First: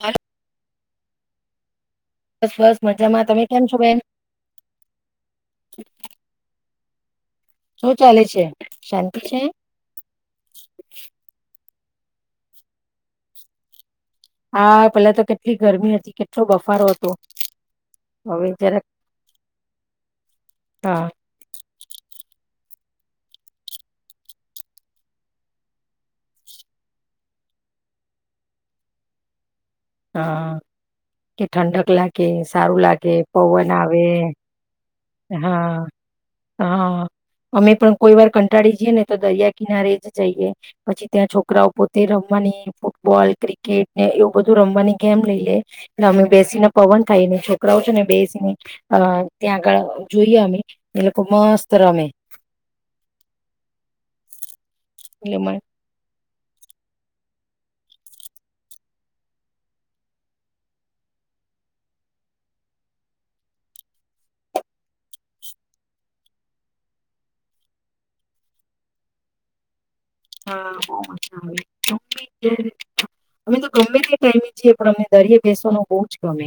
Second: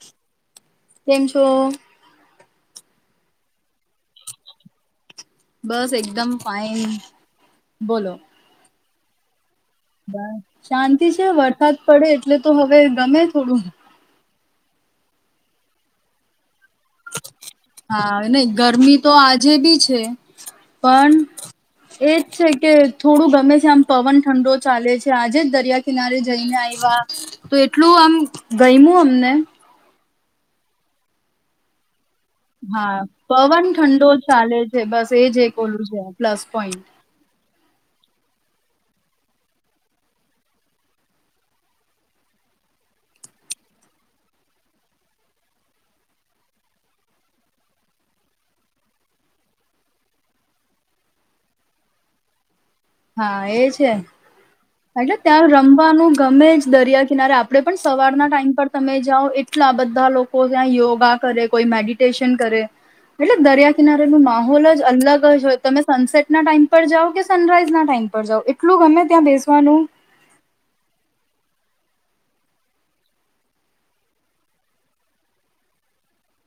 હાલો, [inaudible] કેમ છો બસ બસ મજામાં તમે કેમ છો બેન બસ એકદમ ફાઇન [unintelligible] શું ચાલે છે. શાંતિ છે. બસ શાંતિ છે વર સાદ પડે એટલે તો હવે ગમે થોડું હા પેલા તો કેટલી ગરમી હતી કેટલો બફ હા નય જરાક ગરમી તો આજે બી છે હા પણ એજ છે. કે થોડું ગમે છે આમ પવન ઠંડો ચાલે છે આજે જ દરિયા કિનારે જઈને આવ્યા તો એટલું આમ ગયમું અમને હા કે ઠંડક લા હા પવન ઠંડો ચાલે છે બસ એ જે હા કોલું પ્લસ પોઈન્ટ હા અમે પણ કોઈ વાર કંટાળી જઈએ ને તો દરિયા કિનારે જ જઈએ પછી ત્યાં છોકરાઓ પોતે રમવાની ફૂટબોલ ક્રિકેટ ને એવું બધું રમવાની ગેમ લઈ લે એટલે અમે બેસીને પવન ખાયે ને છોકરાઓ છે ને બેસીને અ ત્યાં ગળ જોઈ અમે એ લોકો મસ્ત રમે હા એ છે. એટલે ત્યાં રમવાનું ગમે જ દરિયા કિનારે આપડે પણ સવારના ટાઈમ પર તમે જાઓ એટલા બધા લોકો ત્યાં યોગા કરે કોઈ મેડિટેશન કરે એટલે દરિયા કિનારેનો માહોલ જ અલગ જ હોય તમે સનસેટના ટાઈમ પર જાઓ કે સનરાઈઝ ના ટાઈમ પર જાઓ એટલું ગમે ત્યાં બેસ સવાનું. હા અમે તો ગમે તે ટાઈમી છીએ પણ અને દરયે બેસવાનું બોવ જ ગમે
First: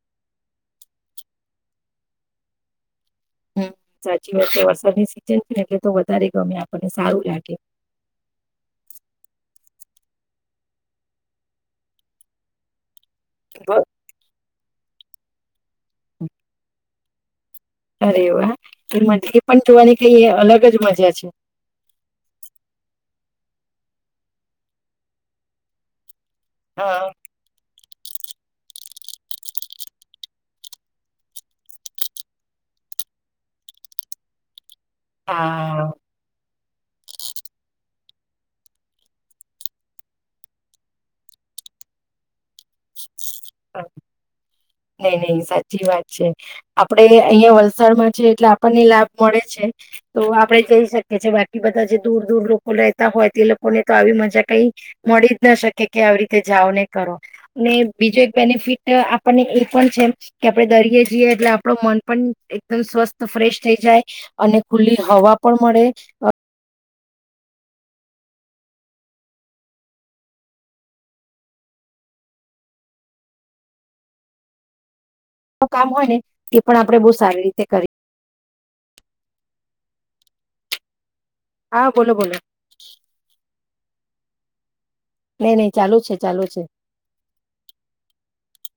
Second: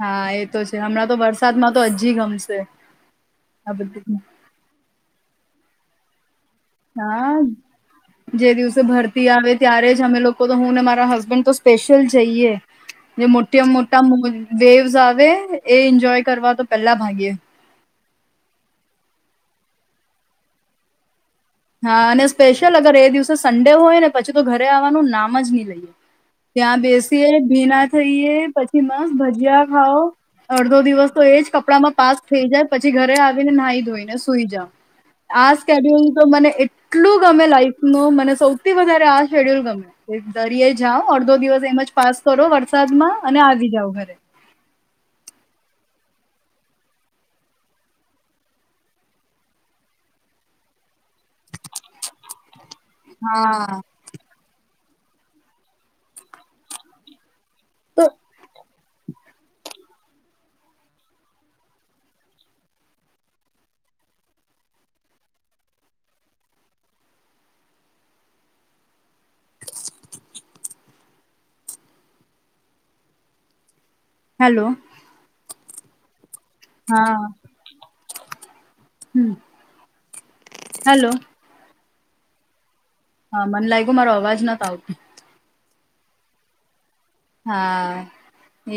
હા એ તો છે હમણાં તો વરસાદમાં તો હજી ગમશે હ આ બધું સાચી વાત છે વરસાદની સીઝન એટલે તો વધારે ગમે આપણને સારું હા લાગે જે દિવસે ભરતી આવે ત્યારે જ અમે લોકો તો હું ને મારા હસબેન્ડ તો સ્પેશિયલ જઈએ. જે મોટા મોટા વેવસ આવે એ એન્જોય કરવા તો પેલા ભાગીએ. અરે એ વા એ મજ પણ જોવાની કઈ અલગ જ મજા છે. હા અને સ્પેશિયલ અગર એ દિવસે સન્ડે હોય ને પછી તો ઘરે આવવાનું નામ જ નહી લઈએ. ત્યાં હા બેસીએ ભીના થઈયે પછી મસ ભજીયા ખાાવ અડધો દિવસ તો એજ કપડામાં પાસ થઈ જાય પછી ઘરે આવીને નાહી ધોઈને સુઈ જાવ. આજ હા. કઢ અને એટલું ગમે લાઈફ ન મને સૌથી વધારે આ શેડ્યુલ ગમે દરયે જાઓ અડધો દિવસ એમ જ પાસ કરો વરસાદમાં અને આવી જાવ ઘરે. નહી નહી સાચી વાત. છે આપડે અહિયાં વલસાડમાં છે એટલે આપણને લાભ મળે છે તો આપડે જઈ શકીએ. કે જે બાકી બધા જે દૂર દૂર લોકો રેતા હોય તે લોકો હા. ને તો આવી મજા કઈ મળી જ ના શકે કે આવી રીતે જાઓ ને કરો. ને તો બીજે ટ આપણને એ પણ છે કે આપણે દરિય જઈએ એટલે આપડ મન પણ એકદમ સ્વસ્થ ફ્રેશ થઈ જાય અને ખુલ્લી હવા પણ મળે. હેલો. તો કામ હોયને. એ પણ આપણેે બહુ હા સારી રીતે કરી હ હલો. હા બોલો બોલો. હા મને લાગ્યું મારો અવાજ નથી આવતો. નહી નહી ચાલુ છે ચાલુ છે. હા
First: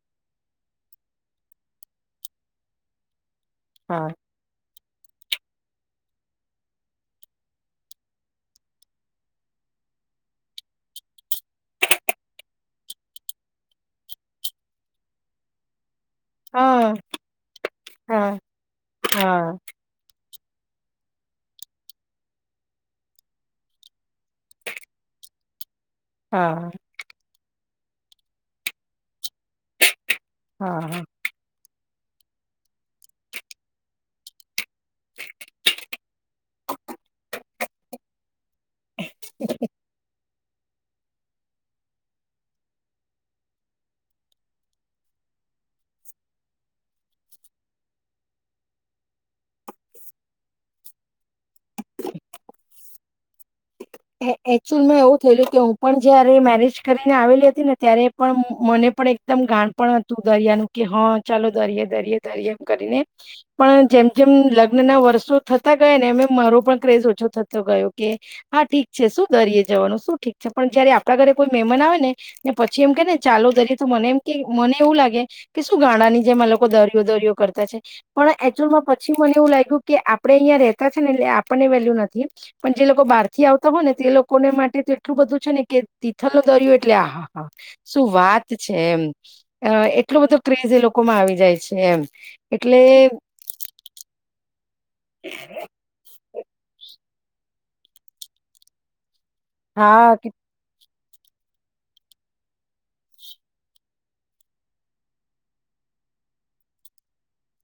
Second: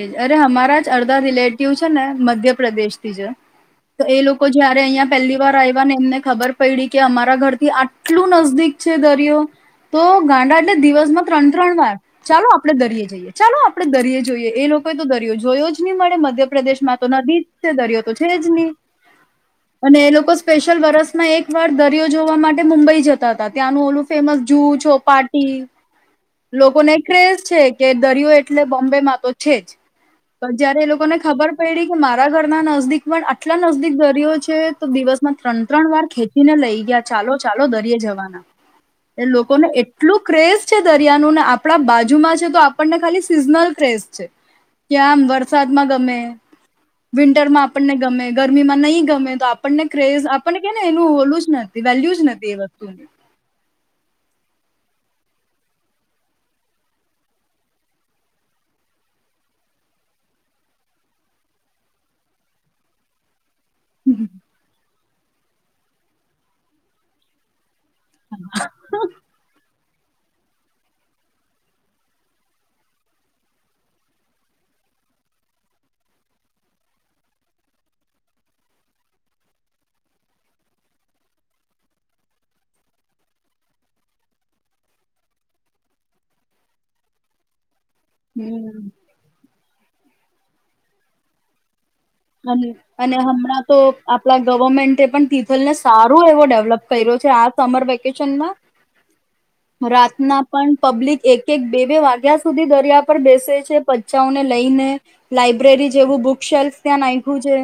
એજ અરે અમારા જ અડધા રિલેટિવ છે ને મધ્યપ્રદેશ થી જ તો હા એ લોકો જે અહં પહેલી વાર આવ્યા ને એમને ખબર પડી કે અમારા ઘર થી આટલું નજદીક છે દરિયો તો ગાંડા એટલે દિવસમાં ત્રણ ત્રણ વાર ચાલો આપડે દરિયે જઈએ. ચાલો આપણે દરયે જોઈએ એ લોકોએ તો દરિયો જોયો જ નહીં મળે. મધ્યપ્રદેશ હા માં તો નદી દરિયો તો હા હા છે જ નહી હા અને એ લોકો સ્પેશિયલ વરસમાં એક વાર દરિયો જોવા માટે મુંબઈ જતા હતા ત્યાંનું ઓલું ફેમસ જૂ છોપાર્ટ હા લોકો ને ક્રેઝ છે. કે દરિયો એટલે બોમ્બે માં તો છે જ પણ જયારે હા એ લોકોને ખબર પેડી કે મારા ઘરના નજદીક પણ આટલા નજદીક દરિયો છે તો દિવસમાં ત્રણ ત્રણ વાર ખેંચી ને લઈ ગયા ચાલો ચાલો દરિય જવાના. એ લોકોને એટલું ક્રેઝ છે દરિયાનું ને આપણા બાજુમાં છે તો આપણને ખાલી સીઝનલ ક્રેઝ છે કે આમ વરસાદમાં ગમે વિન્ટરમાં આપણને ગમે ગરમીમાં નહી ગમે તો આપણને ક્રેઝ આપણને કે ને એનું ઓલું જ નથી વેલ્યુ જ નથી એ વસ્તુ એકચુઅલમાં એવું થયેલું કે હું પણ જયારે મેરેજ કરીને આવેલી હતી ને ત્યારે પણ મને પણ એકદમ ગાણ પણ હતું દરિયાનું કે હા ચાલો દરયે દરિયે દરયે એમ કરીને પણ જેમ જેમ લગ્ન ના વર્ષો શ થતા ગયા ને એમે મારો પણ ક્રેઝ ઓછો થતો ગયો. કે હા ઠીક છે, શું [unintelligible] જવાનું શું ઠીક છે, પણ જયારે આપણા ઘરે કોઈ મહેમાન આવે ને ને પછી એમ કે ને ચાલો દરય તો મને એમ કે મને એવું લાગે કે શું ગાડા ની જેમાં લોકો દરિયો દરિયો કરતા છે, પણ એચુઅલમાં પછી મને એવું લાગ્યું કે આપડે અહં રેતા છે, ને એટલે આપણને વેલ્યુ નથી પણ જે લોકો બાર થી આવતા હોય ને તે લોકોને માટે તો એટલું બધું છે, ને કે તિથલ ન દરિયો એટલે આ હા હા. શું વાત છે, હમ એમ. અ એટલો બધો ક્રેઝ એ લોકોમાં આવી જાય છે, એમ. એટલે [unintelligible] હમણાં તો આપડા. ગવર્મેન્ટે પણ તિથલને સારો એવો ડેવલપ કર્યો છે. આ સમર વેકેશનમાં હા કે રાતના પણ પબ્લિક એક એક બે બે વાગ્યા સુધી દરિયા પર બેસે છે, બચ્ચાઓને લઈને લાઈબ્રેરી જેવું બુક શેલ્ફ. ત્યાં નાખખ્યું છે.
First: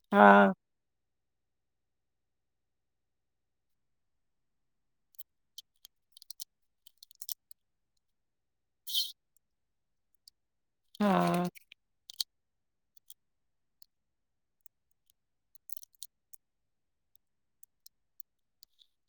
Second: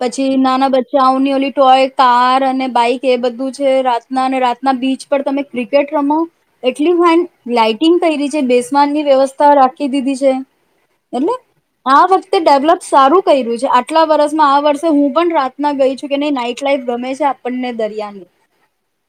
પછી હા નાના બચ્ચા આવ [unintelligible] કાર અને બાઈક એ બધું છે, રાતના રાતના બીચ પર તમે ક્રિકેટ રમો એટલી ફન લટિંગ કરી [unintelligible] ની વ્યવસ્થા રાખ કે દીદી છે. એલે હા આ તે ડેવલપ સારું કર્યું છે, આટલા વર્ષમાં આ વર્ષે હું પણ રાતના ગઈ છું કે નહી નાઈટ લાઈફ [unintelligible] છે, આપણને દરિયાની.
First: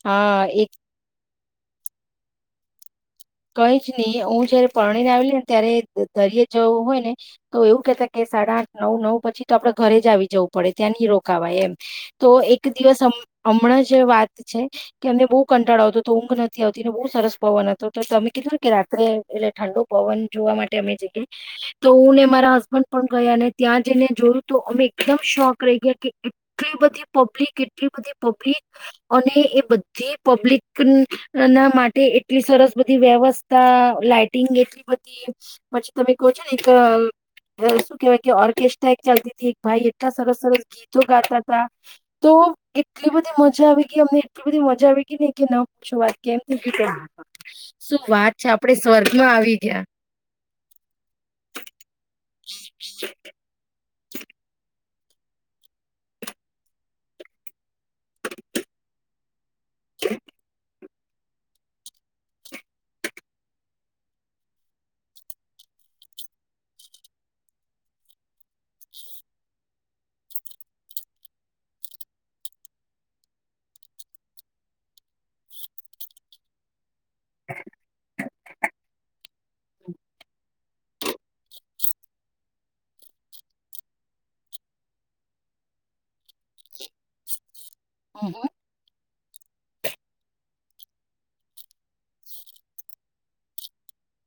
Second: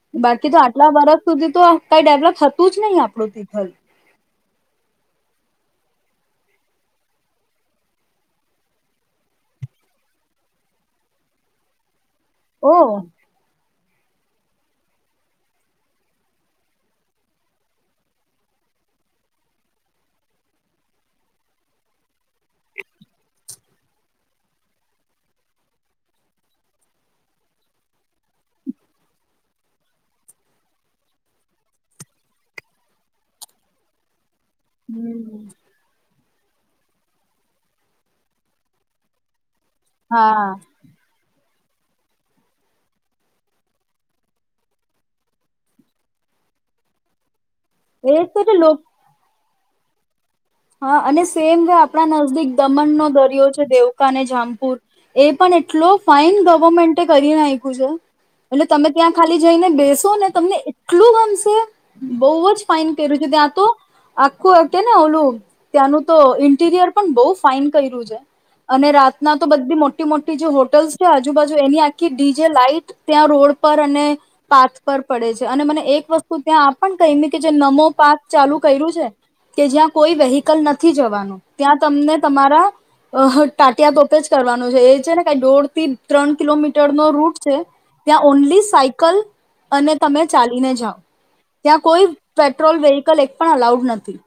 હા બાકી તો એક આટલા વર્ષ. સુધી તો કઈ ડેવલપ થતું જ નહી આપ કઈ જ નહી હું જયારે પરણીને આવલી ને ત્યારે દરિે જવું હોય ને તો એવું કેતા કે સાડા આઠ નવ નવ પછી તો આપડે ઘરે જ આવી જવું પડે ત્યાં નહી રોકાવાય એમ. તો એક ઓ દિવસ [unintelligible] જ જે વાત છે, કે એમને બહુ કંટાળો આવતો તો ઊંઘ નથી આવતી ને બહુ સરસ પવન હતો. તો તમે કીધુંને કે રાત્રે એટલે ઠંડો પવન જોવા માટે અમે જઈ ગયા તો હું ને મારા હસબન્ડ પણ ગયા અનેને ત્યાં જઈને જોયું તો અમે એકદમ શોખ રહી ગયા કે એટલી બધી પબ્લિક એટલી બધી પબ્લિક અને એ બધી પબ્લિક ના માટે એટલી સરસ બધી વ્યવસ્થા લાઈટ ટિંગ એટલી બધી પછી તમે [unintelligible] એક શું કેહેવાય કે ઓર્કેસ્ટ્રા એક ચાલતી થી. ભાઈ એટલા સરસ હા સરસ ગીતો ગાતા તો એટલી બધી મજા આવી ગઈ અમને એટલી બધી મજા આવી ગઈ ને કે ન શું વાત કેમ શું એ વાત તો છે, એટલે આપડે લોકો સ્વર્ગમાં આવી [inaudible] હા અને સેમ વે આપણા નજદીક દમણનો દરિયો [unintelligible] જામપુર એ પણ એટલો ફાાઈન ગવર્મેન્ટ કરી નાખ એટલે તમે ત્યાં ખાલી જઈને બેસો ને તમને આટલું ગમશે બઉ જ ફાાઈન કર્યું છે ત્યાં તો આખું કેને ઓલું ત્યાંનું તો ઇન્ટીરિયર પણ બહુ ફાાઈન કર્યું છે અને રાતના તો બધી મોટી મોટી જે હોટલ્સ છે આજુબાજુ એની આખી ડી જેે લાાઈટ ત્યાં રોડ પર અને પાથ પર પડે છે અને મને એક વસ્તુ ત્યાં ક જે નમો પા્ક ચાલુ કર્યું છે કે જ્યાં કોઈ વ લ નથી જવાનું ત્યાં તમને તમારા ટાટિયા ટપે જ કરવાનું છે એ છે ને કઈ દોઢ થી ત્રણ કિલોમીટર નો રૂટ છે. ત્યાં હમ હમ. ઓનલી સાયકલ અને તમે ચાલીને જાઓ ત્યાં કોઈ પેટ્રોલ વેહકલ એક પણ અલાઉડ નથી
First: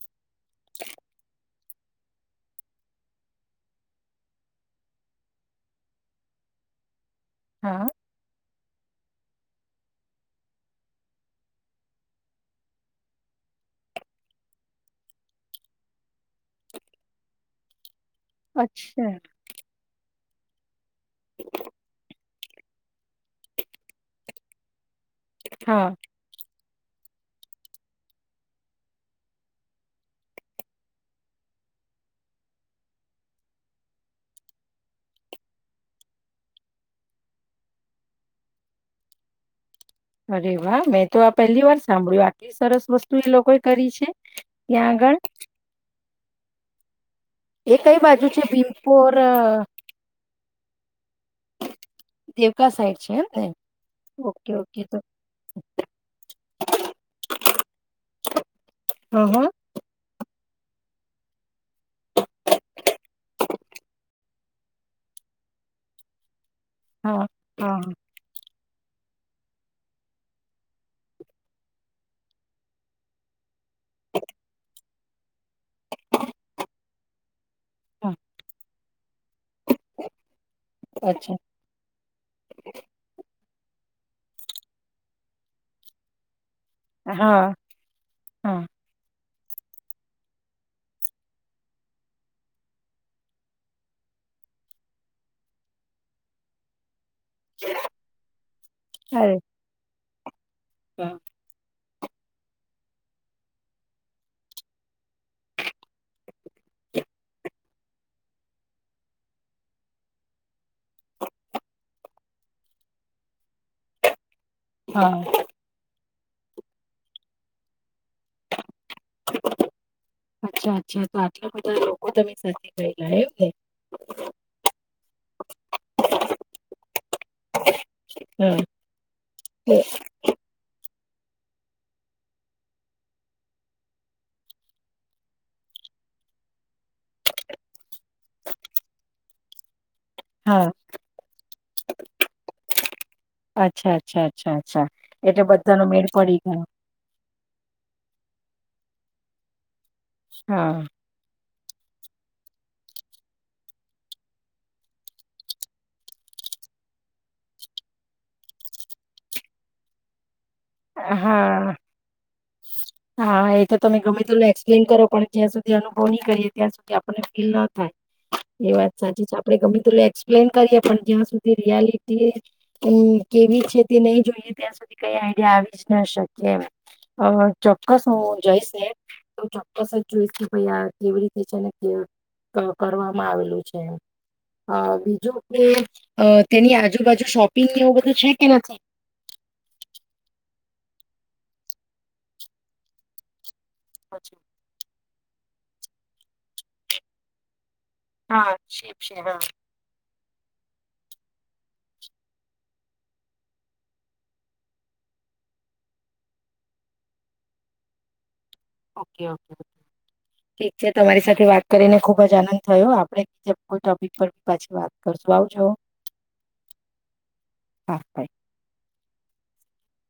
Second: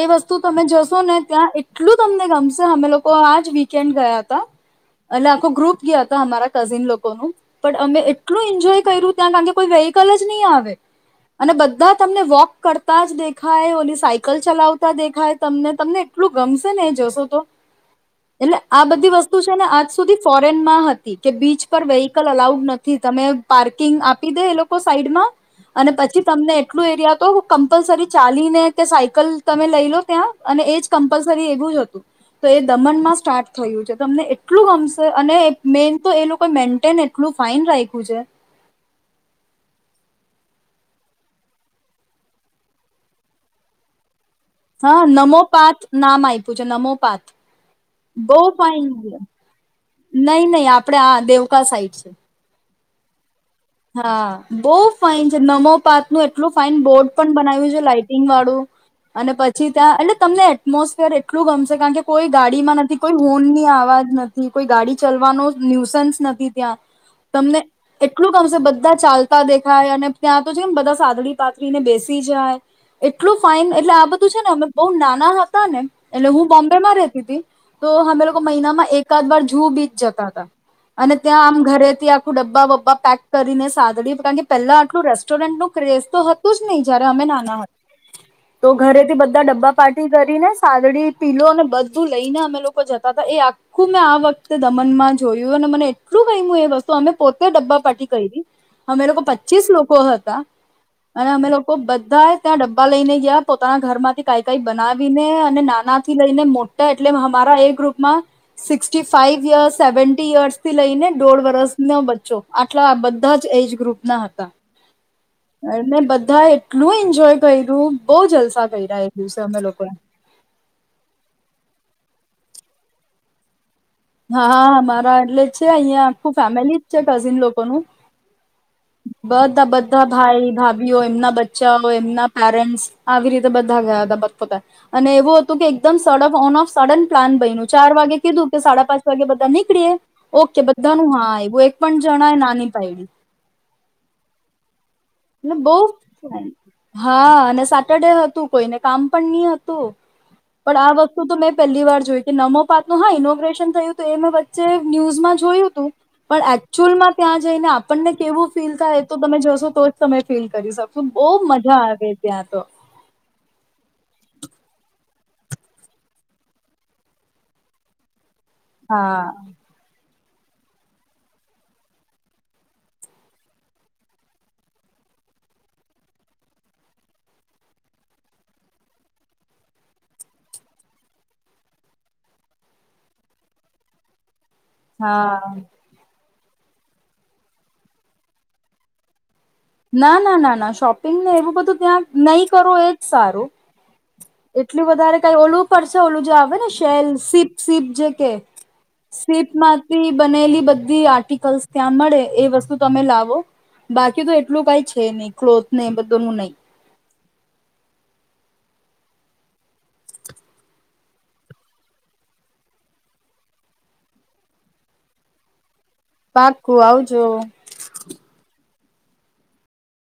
એ વસ્તુ તમે જશો ને ત્યાં એટલું તમને ગમશે અમે લોકો આ જ વીકેન્ડ ગયા હતા એટલે આખો ગ્રુપ ગયા હતા અમારા કઝિન લોકો પણ હા અમે એટલું એન્જોય કર્યું ત્યાં કો વેહીકલ જ નહીં આવે અને બધા તમને વોક કરતા જ દેખાય ઓની સાયકલ ચલાવતા દેખાય. ખાય તમને તમને એટલું ગમશે ને એ જશો તો. એટલે આ અચ્છા બધી વસ્તુ છે ને આજ સુધી ફોરેનમાં હતા. કે બીચ પર વેહીકલ અલાઉ નથી તમે પાર્કિંગ આપી દે એ લોકો સાઈડમાં હા અને પછી તમને લું એરિયા તો કમ્પલસરી ચાલીને કે સાયકલ તમે લઈ લો. ત્યાં અને એજ કમ્પલસરી એવું જ હતું તો એ દમનમાં સ્ટાર્ટ થયું છે તમને એટલું ગમશે અને મેન તો એ લોકો મેન્ટેન એટલું ફાઈન રાખ્યું છે અરે વાહ મેં તો આ પહેલી વાર સાંભળ્યું આટલી સરસ વસ્તુ એ લોકોએ કરી છે. ત્યાં હા આગળ. નમો પાત નામ આ તજું નમો પા એ કઈ બાજુ છે ભીમપોર. નઈ નહી આપડે આ દેવકા સાઈડ છે. છેને. હા બહુ ફાઇન છે નમો પાત નું એટલું ફાાઈન બોર્ડ પણ બનાવ્યું છે લાાઈટિંગ વાળું અને હા, પછી ત્યાં એટલે તમને એટમોસફિર એટલું ગમશે કારણ કે કોઈ ગાડીમાં નથી કોઈ હોર્ન ની અવાજ નથી કોઈ ગાડી ચલવાનો ન્યુસન્સ નથી. ત્યાં હા, તમને હા, હા, એટલું બધા ચાલતા દેખાય અને ત્યાં તો જેમ બધા સાદડી પાથળીને બેસી જાય એટલું ફાાઈન એટલે આ બધું છે ને અ બહુ નાના હતા. ને એટલે હું બોમ્બેમાં રે. [unintelligible] તો હા, હમે લોકો મહિનામાં એક એકાદ વાર જુ બીજ જતા હતા. અને અચ્છા. ત્યાં આમ ઘરેથી આખું ડબ્બા વબ્બા પેક સાદડી કારણ કે પેલા આટલું રેસ્ટોરન્ટ નું ક્રેઝ તો હત જ નહી જયારે અમે હા, નાના હતા હા, તો ઘરેથી બધા બધા ડબ્બા પાાટી કરીને સાદડી પીલો અને બધું લઈને અમે લોકો જતા હતા એ આખું મેં આ વખતે દમનમાં જોયું અને મને એટલું કઈ એ વસ્તુ મે પોતે ડબ્બા પાઠી હ મે લોકો કો અરે પચીસ લોકો કહ હતા વાહ! અને અમે લોકો બધા બધા ત્યાં ડબ્બા લઈને ગયા પોતાના ઘરમાંથી કઈ કઈ બનાવીને અને નાના થી લઈને મોટા એટલે અમારા એ ગ્રુપમાં સિક્ ફાઈવ યર્સ સેવી યર્સ થી લઈને દોઢ વર્ષ ન બચ્ચો- એટલા આ બધા જ એજ ગ્રુપ ના હતા. હા, એને બધા બધા એટલું એન્જોય કર્યું. બહુ જલસા કરી રહલું છે અમે લોકોએ સાચ ભાઈ ગ્યું છે [unintelligible] હા અમારા એટલે છે અહિયાં આખું ફેમિલી જ છે કઝિન લોકોનું હા, બધા એ- બધા ભાઈ ભાભી એમના બચ્ચા એમના પેરેન્ટ્સ આવી રીતે બધા ગયા હતાપતા અને એવું હતું કે એકદમ સ ઓન ઓફ સડન પ્લાન બનું ચાર વાગે કીધું કે સાડા પાંચ વાગે બધા નીકળી ઓકે હા, બધાનું હા એવું એક પણ જણાય નાની પાયડી અચ્છા, અચ્છા, અચ્છા, અચ્છા એટલે બહૂ બધાનો મેળ પડી ગયો. હા અને સેટરડે હતું કોઈને કામ પણ નહીત. પણ હા, આ વસ્તુ તો મેં પહેલી વાર જોયું કે નમો પાત નું હા ઇનોગ્રેશન થયું હતું એ મેં વચ્ચે ન્યુઝમાં જોયું હતું પણ એકચુઅલમાં ત્યાં જઈને આપણને કેવું ફીલ થાય તો તમે જશો તો જ સમય હા ત્યાં તો હા એ તો તમે ગમે તું એક્સપ્લેન કરો પણ જ્યાં સુધી અનુભવ નહી કરીએ ત્યાં સુધી આપને ફીલ ના થાય એ વાત હા સાચી છે આપડે ગમે તું એન કરીએ પણ જ્યાં સુધી રિયાલિટી કે કેવી છે તે નહી જોઈએ ત્યાં સુધી ક આવી જ ન શકે એમ અ ચોક્કસ હું જઈશ તો ચોક્કસ જ જોઈશ ભાઈ આ કેવી રીતે છેને કે કરવામાં આવેલું છે અ બીજું હા કે અ તેની આજુબાજુ શોપિંગ એવું બધું છે કે નથી ના ના ના ના શોપિંગ ને એવું બધું ત્યાં નહી કરો એજ સારું એટલી વધારે કઈ ઓલું પડશે ઓલું જે આવે ને શેલ સીપ સીપ જે કે હા છે છે હા સીપ માંથી બનેલી બધી આર્ટિકલ્ ત્યાં મળે એ વસ્તુ તમે લાવો બાકી તો એટલું કઈ છે નહી ક્લોથ ને એ બધ નું નહી ઓકે ઓકે ઠીક છે તમારી સાથે વાત કરીને ખુબ જ આનંદ થયો આપડે કોઈ ટોપિક પર પાછી વાત કરશું આવજો પાકુ આવજો હા